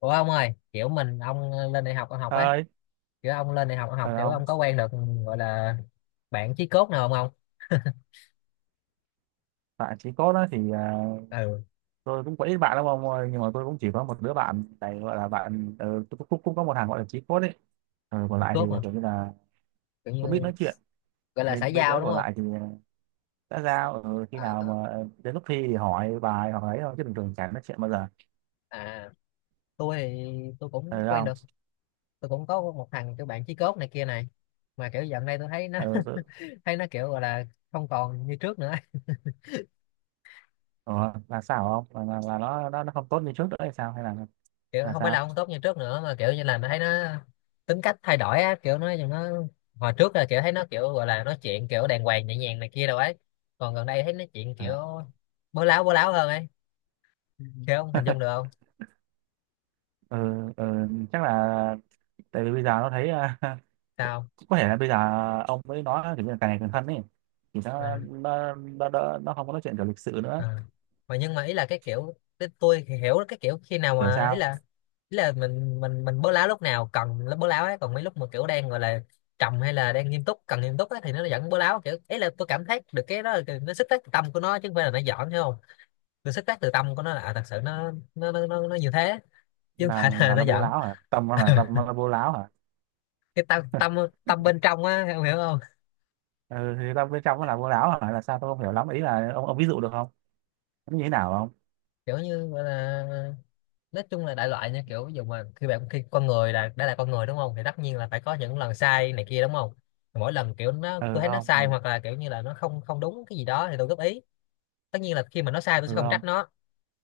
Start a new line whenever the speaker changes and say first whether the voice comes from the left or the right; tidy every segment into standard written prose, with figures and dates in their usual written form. left: Ủa ông ơi, kiểu mình ông lên đại học ông học ấy,
right: Ơi,
left: kiểu ông lên đại học ông học,
right: phải
left: kiểu
right: không?
left: ông có quen được gọi là bạn chí cốt nào không ông?
right: Bạn chỉ cốt đó thì
left: Ừ,
right: tôi cũng có ít bạn lắm ông ơi, nhưng mà tôi cũng chỉ có một đứa bạn này gọi là bạn tôi cũng, cũng cũng có một thằng gọi là chí cốt ấy. Còn
left: chí
right: lại
left: cốt
right: thì
left: mà,
right: kiểu như là
left: kiểu như
right: cũng biết nói chuyện.
left: gọi là
right: Mấy
left: xã
right: mấy
left: giao
right: đứa
left: đúng
right: còn
left: không?
right: lại thì đã giao khi
left: À,
right: nào
left: à,
right: mà đến lúc thi thì hỏi bài hoặc ấy thôi chứ bình thường chẳng nói chuyện bao giờ.
left: à, tôi thì tôi cũng
right: Ờ
left: quen
right: không?
left: được, tôi cũng có một thằng kiểu bạn chí cốt này kia này, mà kiểu dạo này tôi thấy nó
right: Ờ, tôi,
left: thấy nó kiểu gọi là không còn như trước nữa.
right: ờ, là sao không? Là nó, nó không tốt như trước nữa hay sao hay
left: Kiểu
right: là
left: không phải
right: sao?
left: là không tốt như trước nữa mà kiểu như là mình thấy nó tính cách thay đổi á, kiểu nó hồi trước là kiểu thấy nó kiểu gọi là nói chuyện kiểu đàng hoàng nhẹ nhàng này kia đâu ấy, còn gần đây thấy nói chuyện kiểu
right: À.
left: bố láo, bố láo hơn ấy. Ừ, kiểu không hình dung được không
right: Ừ, ừ, chắc là tại vì bây giờ nó thấy à,
left: sao.
right: có thể là bây giờ ông mới nói kiểu như là càng ngày càng thân ấy thì
left: Ờ,
right: nó không có nói chuyện kiểu lịch sự nữa.
left: ờ, mà nhưng mà ý là cái kiểu, cái tôi thì hiểu cái kiểu khi nào
right: Kiểu
left: mà
right: sao,
left: ý là mình bố láo lúc nào cần bố láo ấy, còn mấy lúc mà kiểu đang gọi là trầm hay là đang nghiêm túc cần nghiêm túc ấy, thì nó vẫn bố láo, kiểu ý là tôi cảm thấy được cái đó là cái- nó sức tác tâm của nó chứ không phải là nó giỡn, hiểu không. Tôi xuất phát từ tâm của nó là à, thật sự nó như thế chứ không phải là
right: là
left: nó
right: nó bố
left: giận.
right: láo hả, tâm nó là bố láo hả?
left: Cái tâm tâm tâm bên trong á em hiểu không.
right: Ừ, thì tâm bên trong nó là bố láo hả, là sao tôi không hiểu lắm, ý là ông ví dụ được không, nó như thế nào không?
left: Kiểu như gọi là nói chung là đại loại nha, kiểu ví dụ mà khi bạn, khi con người là đã là con người đúng không thì tất nhiên là phải có những lần sai này kia đúng không. Thì mỗi lần kiểu nó tôi
right: Ừ
left: thấy nó
right: không, ừ,
left: sai hoặc là kiểu như là nó không không đúng cái gì đó thì tôi góp ý. Tất nhiên là khi mà nó sai tôi
right: ừ
left: sẽ không
right: không,
left: trách nó,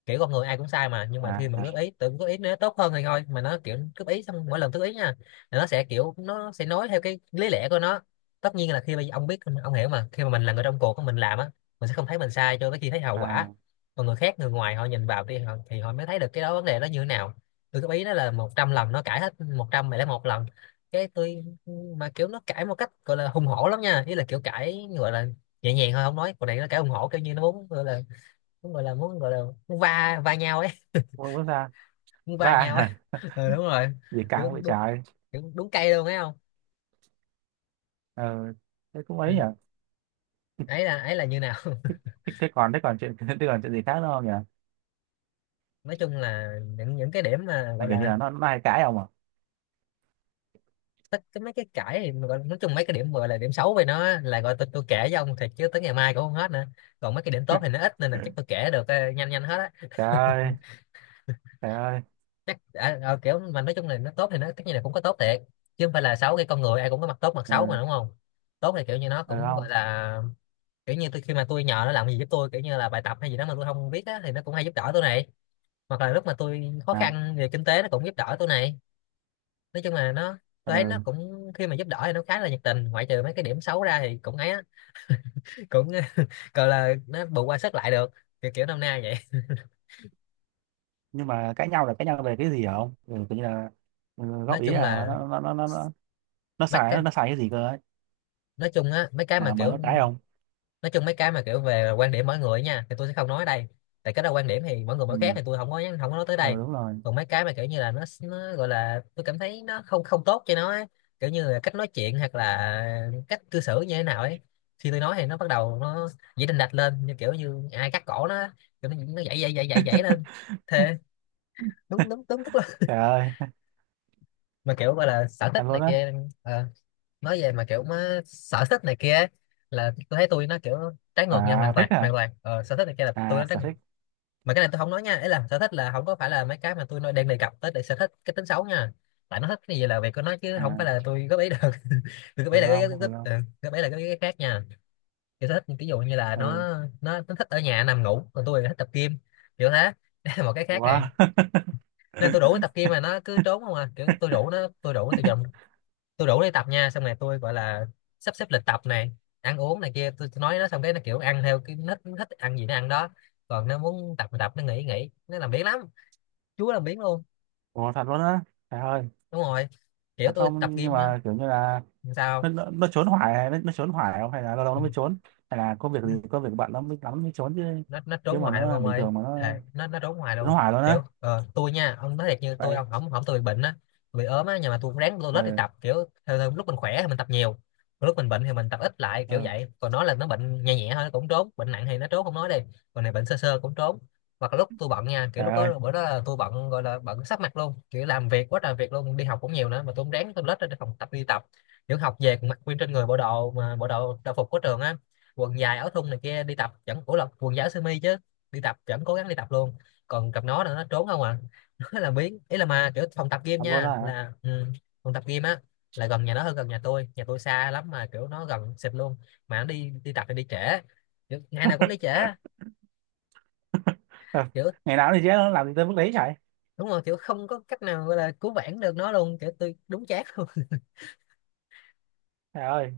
left: kiểu con người ai cũng sai mà, nhưng mà khi mà
right: à,
left: góp ý tự góp ý nó tốt hơn thì thôi, mà nó kiểu góp ý xong mỗi lần góp ý nha là nó sẽ kiểu nó sẽ nói theo cái lý lẽ của nó. Tất nhiên là khi mà ông biết ông hiểu mà khi mà mình là người trong cuộc mình làm á, mình sẽ không thấy mình sai cho tới khi thấy hậu quả.
right: à
left: Còn người khác, người ngoài họ nhìn vào đi họ, thì họ mới thấy được cái đó vấn đề đó như thế nào. Tôi góp ý nó là 100 lần nó cãi hết 100, mày lấy một lần cái tôi, mà kiểu nó cãi một cách gọi là hùng hổ lắm nha, ý là kiểu cãi gọi là nhẹ nhàng thôi không nói, còn này nó cãi hùng hổ kiểu như nó muốn gọi là muốn gọi là muốn gọi là muốn va va nhau ấy.
right: không bước ra
left: Muốn va
right: và
left: nhau ấy. Ừ, đúng rồi.
right: gì
left: kiểu
right: căng vậy
left: đúng
right: trời.
left: Kiểu đúng cây luôn ấy không.
right: Ừ, thế cũng ấy
left: Ừ.
right: nhỉ.
left: Ấy là ấy là như nào.
right: Thế, thế còn chuyện thế còn chuyện gì khác nữa không nhỉ,
left: Nói chung là những cái điểm mà
right: là
left: gọi
right: kiểu như
left: là
right: là nó hay cãi ông à?
left: tất cái mấy cái cãi thì mà gọi, nói chung mấy cái điểm gọi là điểm xấu về nó là gọi tôi kể với ông thiệt chứ tới ngày mai cũng không hết nữa. Còn mấy cái điểm tốt thì nó ít nên là chắc tôi kể được ờ, nhanh nhanh hết á.
right: Trời ơi, trời ơi.
left: Chắc à, ờ, kiểu mà nói chung là nó tốt thì nó tất nhiên là cũng có tốt thiệt chứ không phải là xấu, cái con người ai cũng có mặt tốt mặt xấu mà
right: Ừ,
left: đúng không. Tốt thì kiểu như nó
right: ừ
left: cũng
right: không,
left: gọi là kiểu như tôi khi mà tôi nhờ nó làm gì giúp tôi kiểu như là bài tập hay gì đó mà tôi không biết á thì nó cũng hay giúp đỡ tôi này, hoặc là lúc mà tôi khó
right: à,
left: khăn về kinh tế nó cũng giúp đỡ tôi này. Nói chung là nó, tôi thấy nó
right: ừ.
left: cũng khi mà giúp đỡ thì nó khá là nhiệt tình, ngoại trừ mấy cái điểm xấu ra thì cũng ấy á, cũng gọi là nó bù qua sức lại được, kiểu kiểu năm nay vậy.
right: Nhưng mà cãi nhau là cãi nhau về cái gì hả ông, ừ, tự nhiên là ừ,
left: Nói
right: góp ý
left: chung
right: là nó
left: là
right: nó nó nó nó, nó
left: mấy
right: xài
left: cái,
right: nó, nó xài cái gì cơ ấy,
left: nói chung á mấy cái mà
right: mà nó
left: kiểu,
right: cãi ông?
left: nói chung mấy cái mà kiểu về quan điểm mỗi người nha thì tôi sẽ không nói ở đây, tại cái đó quan điểm thì mỗi người mỗi khác
right: Ừ.
left: thì tôi không có nhắn không có nói tới đây.
right: Ừ đúng rồi.
left: Còn mấy cái mà kiểu như là nó gọi là tôi cảm thấy nó không không tốt cho nó ấy, kiểu như là cách nói chuyện hoặc là cách cư xử như thế nào ấy. Khi tôi nói thì nó bắt đầu dễ đình đạch lên như kiểu như ai cắt cổ nó, kiểu nó dậy dậy dậy dậy dậy lên thế. Đúng đúng đúng tức là
right: Trời ơi.
left: mà kiểu gọi là sở thích
right: Thật
left: này
right: luôn á.
left: kia. Ờ, nói về mà kiểu má sở thích này kia ấy, là tôi thấy tôi nó kiểu trái ngược nha,
right: Sở
left: hoàn
right: thích
left: toàn
right: hả,
left: hoàn toàn ờ, sở thích này kia là tôi
right: à
left: nó trái
right: sở
left: ngược.
right: thích,
left: Mà cái này tôi không nói nha, ấy là sở thích là không có phải là mấy cái mà tôi nói đang đề cập tới, để sở thích cái tính xấu nha, tại nó thích cái gì là việc của nó chứ không phải
right: à,
left: là tôi góp ý được. Tôi góp
right: ừ
left: ý là cái
right: không,
left: góp, góp,
right: ừ không,
left: ừ, góp ý là cái khác nha. Kiểu sở thích ví dụ như là nó
right: ừ
left: nó nó thích ở nhà nằm ngủ còn tôi thì thích tập gym, kiểu thế. Đây là một cái khác này.
right: quá.
left: Nên tôi rủ nó tập gym mà nó cứ trốn không à, kiểu tôi rủ nó từ giờ, tôi rủ đi tập nha, xong rồi tôi gọi là sắp xếp lịch tập này, ăn uống này kia tôi nói nó xong cái nó kiểu ăn theo cái nó thích ăn gì nó ăn đó, còn nó muốn tập thì tập, nó nghỉ thì nghỉ, nó làm biếng lắm, chúa làm biếng luôn.
right: Ủa thật luôn á. Trời ơi.
left: Đúng rồi, kiểu
right: Thật
left: tôi tập
right: không, nhưng
left: gym á.
right: mà kiểu như là
left: Làm
right: nó,
left: sao.
right: nó trốn hoài không, hay là lâu lâu nó mới trốn, hay là có việc
left: Ừ,
right: gì, có việc bận nó mới lắm mới trốn chứ?
left: nó trốn
right: Nhưng mà
left: hoài luôn
right: nó
left: ông
right: bình
left: ơi.
right: thường mà nó
left: Thề, nó trốn hoài
right: trốn
left: luôn.
right: hoài luôn á?
left: Kiểu ờ, tôi nha ông nói thiệt như tôi
right: Vậy,
left: ông không không tôi bị bệnh á, bị ốm á nhưng mà tôi cũng ráng tôi lết đi
right: ừ,
left: tập, kiểu theo, theo, lúc mình khỏe thì mình tập nhiều, còn lúc mình bệnh thì mình tập ít lại kiểu
right: ừ.
left: vậy, còn nó là nó bệnh nhẹ nhẹ thôi nó cũng trốn, bệnh nặng thì nó trốn không nói đi, còn này bệnh sơ sơ cũng trốn. Hoặc là lúc tôi bận nha, kiểu
right: Trời
left: lúc
right: ơi.
left: đó bữa đó là tôi bận gọi là bận sắp mặt luôn, kiểu làm việc quá trời việc luôn, đi học cũng nhiều nữa mà tôi cũng ráng tôi lết ra phòng tập đi tập, kiểu học về còn mặc nguyên trên người bộ đồ mà bộ đồ đồng phục của trường á, quần dài áo thun này kia đi tập, vẫn ủa là quần dài áo sơ mi chứ, đi tập vẫn cố gắng đi tập luôn. Còn cặp nó là nó trốn không à. Nó là biến ý là mà kiểu phòng tập gym
right: Thật luôn
left: nha
right: đó hả?
left: là ừ, phòng tập gym á là gần nhà nó hơn gần nhà tôi, nhà tôi xa lắm mà kiểu nó gần xịt luôn, mà nó đi đi tập thì đi trễ, kiểu, ngày nào cũng đi trễ
right: Ờ,
left: kiểu.
right: ngày nào thì chứ nó làm gì tới mức đấy, chạy
left: Đúng rồi, kiểu không có cách nào gọi là cứu vãn được nó luôn, kiểu tôi đúng chát luôn.
right: trời ơi.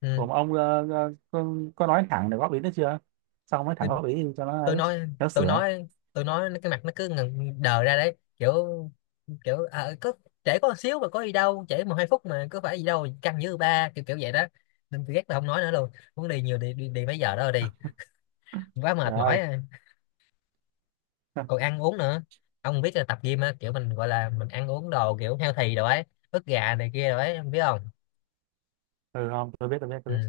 left: Ừ.
right: Cùng ông có nói thẳng để góp ý nữa chưa, xong mới thẳng
left: Tôi
right: góp ý cho nó
left: tôi
right: ấy
left: nói
right: nó sửa?
left: tôi nói cái mặt nó cứ ngần đờ ra đấy, kiểu kiểu à, có trễ có một xíu mà có gì đâu, trễ 1-2 phút mà có phải gì đâu, căng như ba kiểu kiểu vậy đó, nên tôi ghét là không nói nữa luôn, muốn đi nhiều đi đi, đi mấy giờ đó rồi đi, quá
right: Trời
left: mệt mỏi
right: ơi.
left: à. Còn ăn uống nữa, ông biết là tập gym á kiểu mình gọi là mình ăn uống đồ kiểu healthy đồ ấy, ức gà này kia rồi ấy em biết không.
right: Ừ không tôi biết tôi biết
left: Ừ.
right: tôi biết.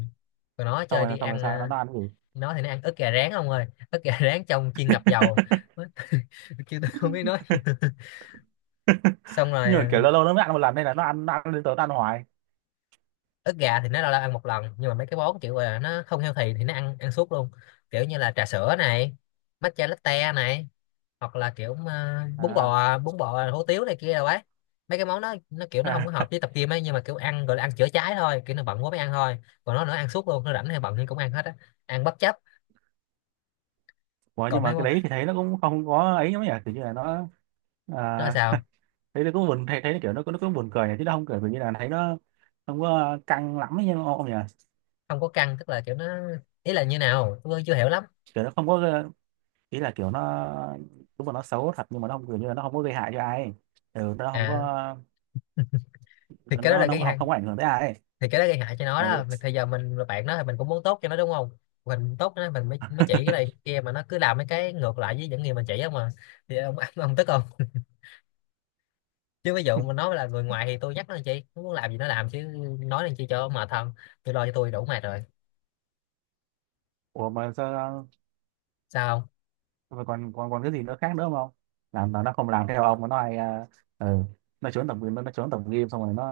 left: Còn nó
right: Xong
left: chơi đi
right: rồi, xong rồi
left: ăn
right: sao
left: à,
right: nó ăn cái gì?
left: nó thì nó ăn ức gà rán ông ơi, ức gà rán trong chiên ngập dầu kêu tôi không biết nói. Xong rồi
right: Nhưng mà kiểu
left: ờ,
right: lâu lâu nó mới ăn một lần nên là nó ăn, nó ăn lên tới nó ăn hoài
left: ức gà thì nó lâu lâu ăn một lần, nhưng mà mấy cái món kiểu là nó không healthy thì nó ăn ăn suốt luôn. Kiểu như là trà sữa này, matcha latte này, hoặc là kiểu bún
right: à.
left: bò hủ tiếu này kia đâu ấy. Mấy cái món đó nó kiểu nó không có hợp
right: À.
left: với tập gym ấy, nhưng mà kiểu ăn gọi là ăn chữa cháy thôi, kiểu nó bận quá mới ăn thôi. Còn nó ăn suốt luôn, nó rảnh hay bận thì cũng ăn hết á, ăn bất chấp.
right: Ủa, nhưng
left: Còn mấy
right: mà cái
left: món
right: đấy thì thấy nó cũng không có ấy lắm nhỉ, kiểu như là nó,
left: nó là
right: à,
left: sao,
right: thấy nó cũng buồn, thấy thấy nó kiểu nó cũng buồn cười nhỉ, chứ nó không cười vì như là thấy nó không có căng lắm ấy nhưng mà ông nhỉ.
left: không có căng tức là kiểu nó, ý là như nào tôi chưa hiểu lắm
right: Kiểu nó không có, ý là kiểu nó đúng là nó xấu thật nhưng mà nó không kiểu như là nó không có gây hại cho ai. Ừ, nó không
left: à.
right: có,
left: Thì cái đó
right: nó
left: là
right: nó
left: cái gì,
right: không, không có ảnh hưởng tới ai ấy.
left: thì cái đó gây hại cho nó
right: Ừ.
left: đó. Mà thời giờ mình là bạn nó thì mình cũng muốn tốt cho nó đúng không. Mình tốt cho nó mình mới chỉ cái này cái kia mà nó cứ làm mấy cái ngược lại với những gì mình chỉ không mà. Thì ông ông tức không, chứ ví dụ mình nói là người ngoài thì tôi nhắc nó làm chi, nó muốn làm gì nó làm chứ. Nói làm chi cho mệt thân, tôi lo cho tôi đủ mệt rồi.
right: Ủa mà sao,
left: Sao không.
right: mà còn còn còn cái gì nữa khác nữa không, làm mà nó không làm theo ông mà nó hay à, ừ, nó trốn tập, nó trốn tập game, xong rồi nó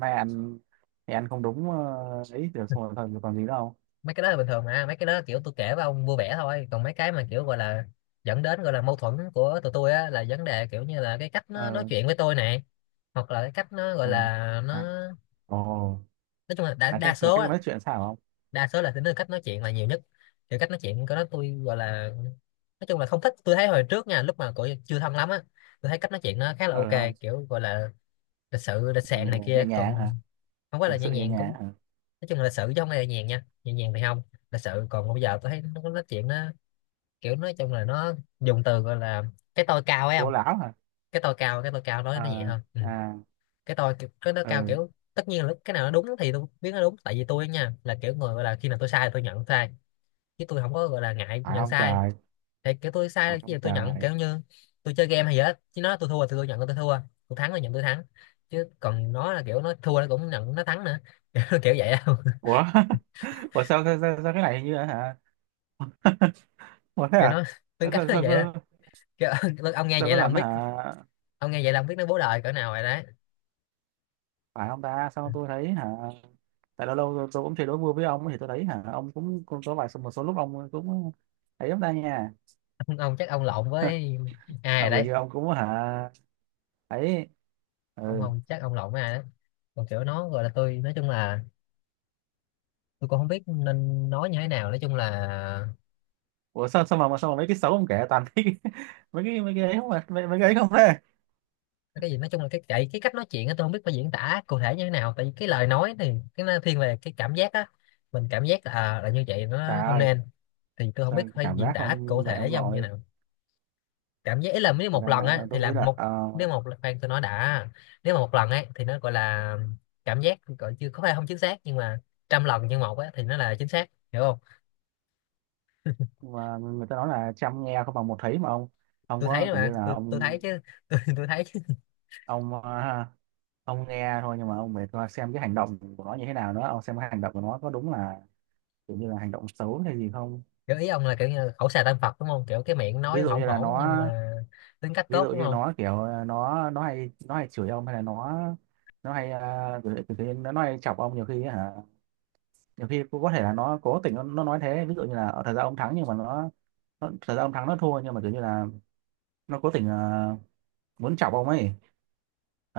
right: nay ăn thì ăn không đúng, ấy được, xong rồi thôi còn gì nữa không?
left: Mấy cái đó là bình thường mà, mấy cái đó kiểu tôi kể với ông vui vẻ thôi. Còn mấy cái mà kiểu gọi là dẫn đến gọi là mâu thuẫn của tụi tôi á, là vấn đề kiểu như là cái cách nó nói
right: Ờ,
left: chuyện với tôi này, hoặc là cái cách nó gọi
right: ờ,
left: là nó,
right: à, ồ,
left: nói chung là đa, đa
right: là
left: số
right: cách
left: á,
right: nói chuyện sao không?
left: đa số là tính đến cách nói chuyện là nhiều nhất. Kiểu cách nói chuyện của nó tôi gọi là, nói chung là không thích. Tôi thấy hồi trước nha, lúc mà cổ chưa thâm lắm á, tôi thấy cách nói chuyện nó khá là
right: Ờ
left: ok,
right: không.
left: kiểu gọi là lịch sự lịch sạn
right: Nhẹ,
left: này
right: nhẹ
left: kia.
right: nhàng hả?
left: Còn không phải
right: Thực
left: là nhẹ
right: sự nhẹ
left: nhàng
right: nhàng
left: cũng,
right: hả?
left: nói chung là lịch sự chứ không phải là nhẹ nhàng nha, nhẹ nhàng thì không, lịch sự. Còn bây giờ tôi thấy nó có nói chuyện nó kiểu, nói chung là nó dùng từ gọi là cái tôi cao ấy, không.
right: Cố lão hả?
left: Cái tôi cao, cái tôi cao nói nó nhẹ
right: Ờ,
left: hơn, ừ.
right: à,
left: Cái tôi kiểu- cái nó cao,
right: ừ.
left: kiểu tất nhiên là lúc cái nào nó đúng thì tôi biết nó đúng, tại vì tôi nha là kiểu người gọi là khi nào tôi sai thì tôi nhận sai, chứ tôi không có gọi là ngại
right: Phải
left: nhận
right: không
left: sai.
right: trời.
left: Thì kiểu tôi
right: Phải
left: sai cái
right: không
left: gì tôi nhận,
right: trời.
left: kiểu như tôi chơi game hay gì hết, chứ nó tôi thua thì tôi nhận là tôi thua, tôi thắng là nhận tôi thắng. Chứ còn nó là kiểu nó thua nó cũng nhận nó thắng nữa kiểu kiểu vậy đâu.
right: Ủa ủa sao cái này hình như là hả. Ủa thế
left: Kiểu
right: à?
left: nó, tính
right: sao
left: cách
right: sao
left: nó
right: sao,
left: vậy đó,
right: sao,
left: kiểu, ông nghe
right: sao
left: vậy
right: có
left: là ông
right: lần
left: biết,
right: hả?
left: ông nghe vậy là ông biết nó bố đời cỡ nào rồi đấy.
right: Phải không ta, sao tôi thấy hả, tại lâu lâu tôi cũng chơi đố vui với ông thì tôi thấy hả, ông cũng có vài một số lúc ông cũng thấy lắm ta nha.
left: Ông chắc ông lộn với ai
right: À,
left: rồi
right: vừa
left: đấy,
right: như ông cũng hả, ấy,
left: ông
right: ừ.
left: không chắc ông lộn với ai đấy. Còn kiểu nó gọi là, tôi nói chung là tôi cũng không biết nên nói như thế nào, nói chung là
right: Ủa sao sao mà mấy cái xấu ông kể toàn thấy cái- mấy cái ấy, không mà mấy, mấy cái ấy không thế.
left: cái gì, nói chung là cái cách nói chuyện á, tôi không biết phải diễn tả cụ thể như thế nào, tại vì cái lời nói thì cái nó thiên về cái cảm giác á. Mình cảm giác là là như vậy
right: Trời
left: nó không
right: ơi.
left: nên, thì tôi không biết
right: Sao
left: phải
right: cảm
left: diễn
right: giác
left: tả cụ
right: không vậy
left: thể
right: ông
left: giống như
right: nội?
left: nào. Cảm giác ý là nếu
right: Thật
left: một lần
right: ra
left: á thì
right: tôi
left: là
right: nghĩ là
left: một, nếu một lần- khoan tôi nói đã. Nếu mà một lần ấy thì nó gọi là cảm giác gọi chưa có phải không chính xác, nhưng mà trăm lần như một á thì nó là chính xác, hiểu không.
right: và người ta nói là chăm nghe không bằng một thấy mà ông
left: Tôi
right: có
left: thấy
right: kiểu
left: mà,
right: như là
left: tôi
right: ông
left: thấy chứ, tôi thấy chứ.
right: ông ông nghe thôi nhưng mà ông phải coi xem cái hành động của nó như thế nào nữa, ông xem cái hành động của nó có đúng là kiểu như là hành động xấu hay gì không.
left: Kiểu ý ông là kiểu như khẩu xà tâm Phật đúng không, kiểu cái miệng
right: Ví
left: nói
right: dụ
left: hổn
right: như là
left: hổn nhưng
right: nó,
left: mà tính cách
right: ví
left: tốt
right: dụ
left: đúng
right: như
left: không.
right: nó kiểu nó hay nó hay chửi ông, hay là nó hay à, kiểu, kiểu, kiểu, nó hay chọc ông nhiều khi hả? Nhiều khi cũng có thể là nó cố tình nó nói thế, ví dụ như là ở thời gian ông thắng nhưng mà nó thời gian ông thắng nó thua nhưng mà kiểu như là nó cố tình muốn chọc ông ấy,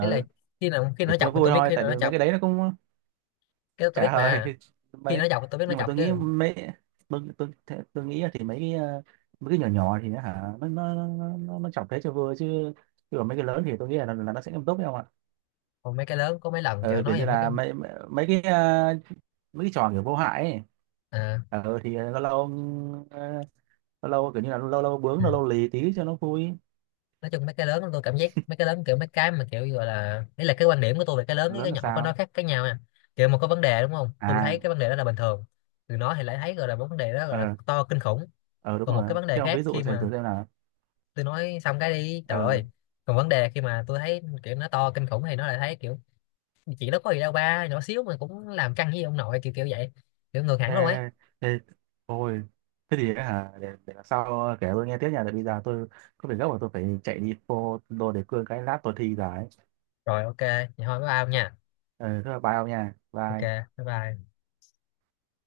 left: Đấy là khi nào, khi
right: để
left: nó
right: cho
left: chọc thì
right: vui
left: tôi biết,
right: thôi,
left: khi
right: tại
left: nào nó
right: vì mấy cái
left: chọc
right: đấy nó cũng
left: cái đó tôi biết
right: trả lời.
left: mà, khi
right: Mấy,
left: nó chọc thì tôi biết nó
right: nhưng mà
left: chọc
right: tôi nghĩ
left: chứ.
right: mấy, tôi nghĩ là thì mấy cái mấy cái nhỏ nhỏ thì nó hả nó chọc thế cho vui chứ, chứ còn mấy cái lớn thì tôi nghĩ là nó sẽ nghiêm túc đấy không ạ.
left: Còn mấy cái lớn, có mấy lần kiểu
right: Ừ, kiểu
left: nói
right: như
left: về mấy cái,
right: là mấy mấy mấy cái mấy cái trò kiểu vô hại ấy.
left: à,
right: Ừ, thì lâu lâu, ờ, lâu lâu kiểu như là lâu lâu bướng
left: ừ.
right: lâu lâu lì tí cho nó vui.
left: Nói chung mấy cái lớn, tôi cảm giác mấy cái lớn kiểu mấy cái mà kiểu gọi là, đấy là cái quan điểm của tôi về cái lớn với
right: Lớn
left: cái
right: là
left: nhỏ có nó
right: sao?
left: khác cái nhau nha. Kiểu mà có vấn đề đúng không, tôi
right: À,
left: thấy cái vấn đề đó là bình thường, từ nó thì lại thấy gọi là vấn đề đó gọi là
right: ờ,
left: to kinh khủng.
right: ờ đúng
left: Còn một cái
right: rồi,
left: vấn đề
right: thế ông
left: khác
right: ví dụ
left: khi
right: xem
left: mà
right: thử xem nào.
left: tôi nói xong cái đi trời
right: Ờ.
left: ơi. Còn vấn đề khi mà tôi thấy kiểu nó to kinh khủng thì nó lại thấy kiểu chuyện đó có gì đâu ba, nhỏ xíu mà cũng làm căng với ông nội, kiểu kiểu vậy, kiểu ngược hẳn luôn ấy.
right: Ê, ê, ôi, thế thì ấy hả, để lần sau kể tôi nghe tiếp nha, tại bây giờ tôi có việc gấp và tôi phải chạy đi phô đồ đề cương cái lát tôi thi rồi ấy.
left: Rồi ok vậy thôi, bye bye ông nha.
right: Ừ, thế là bye ông nha,
left: Ok,
right: bye.
left: bye bye.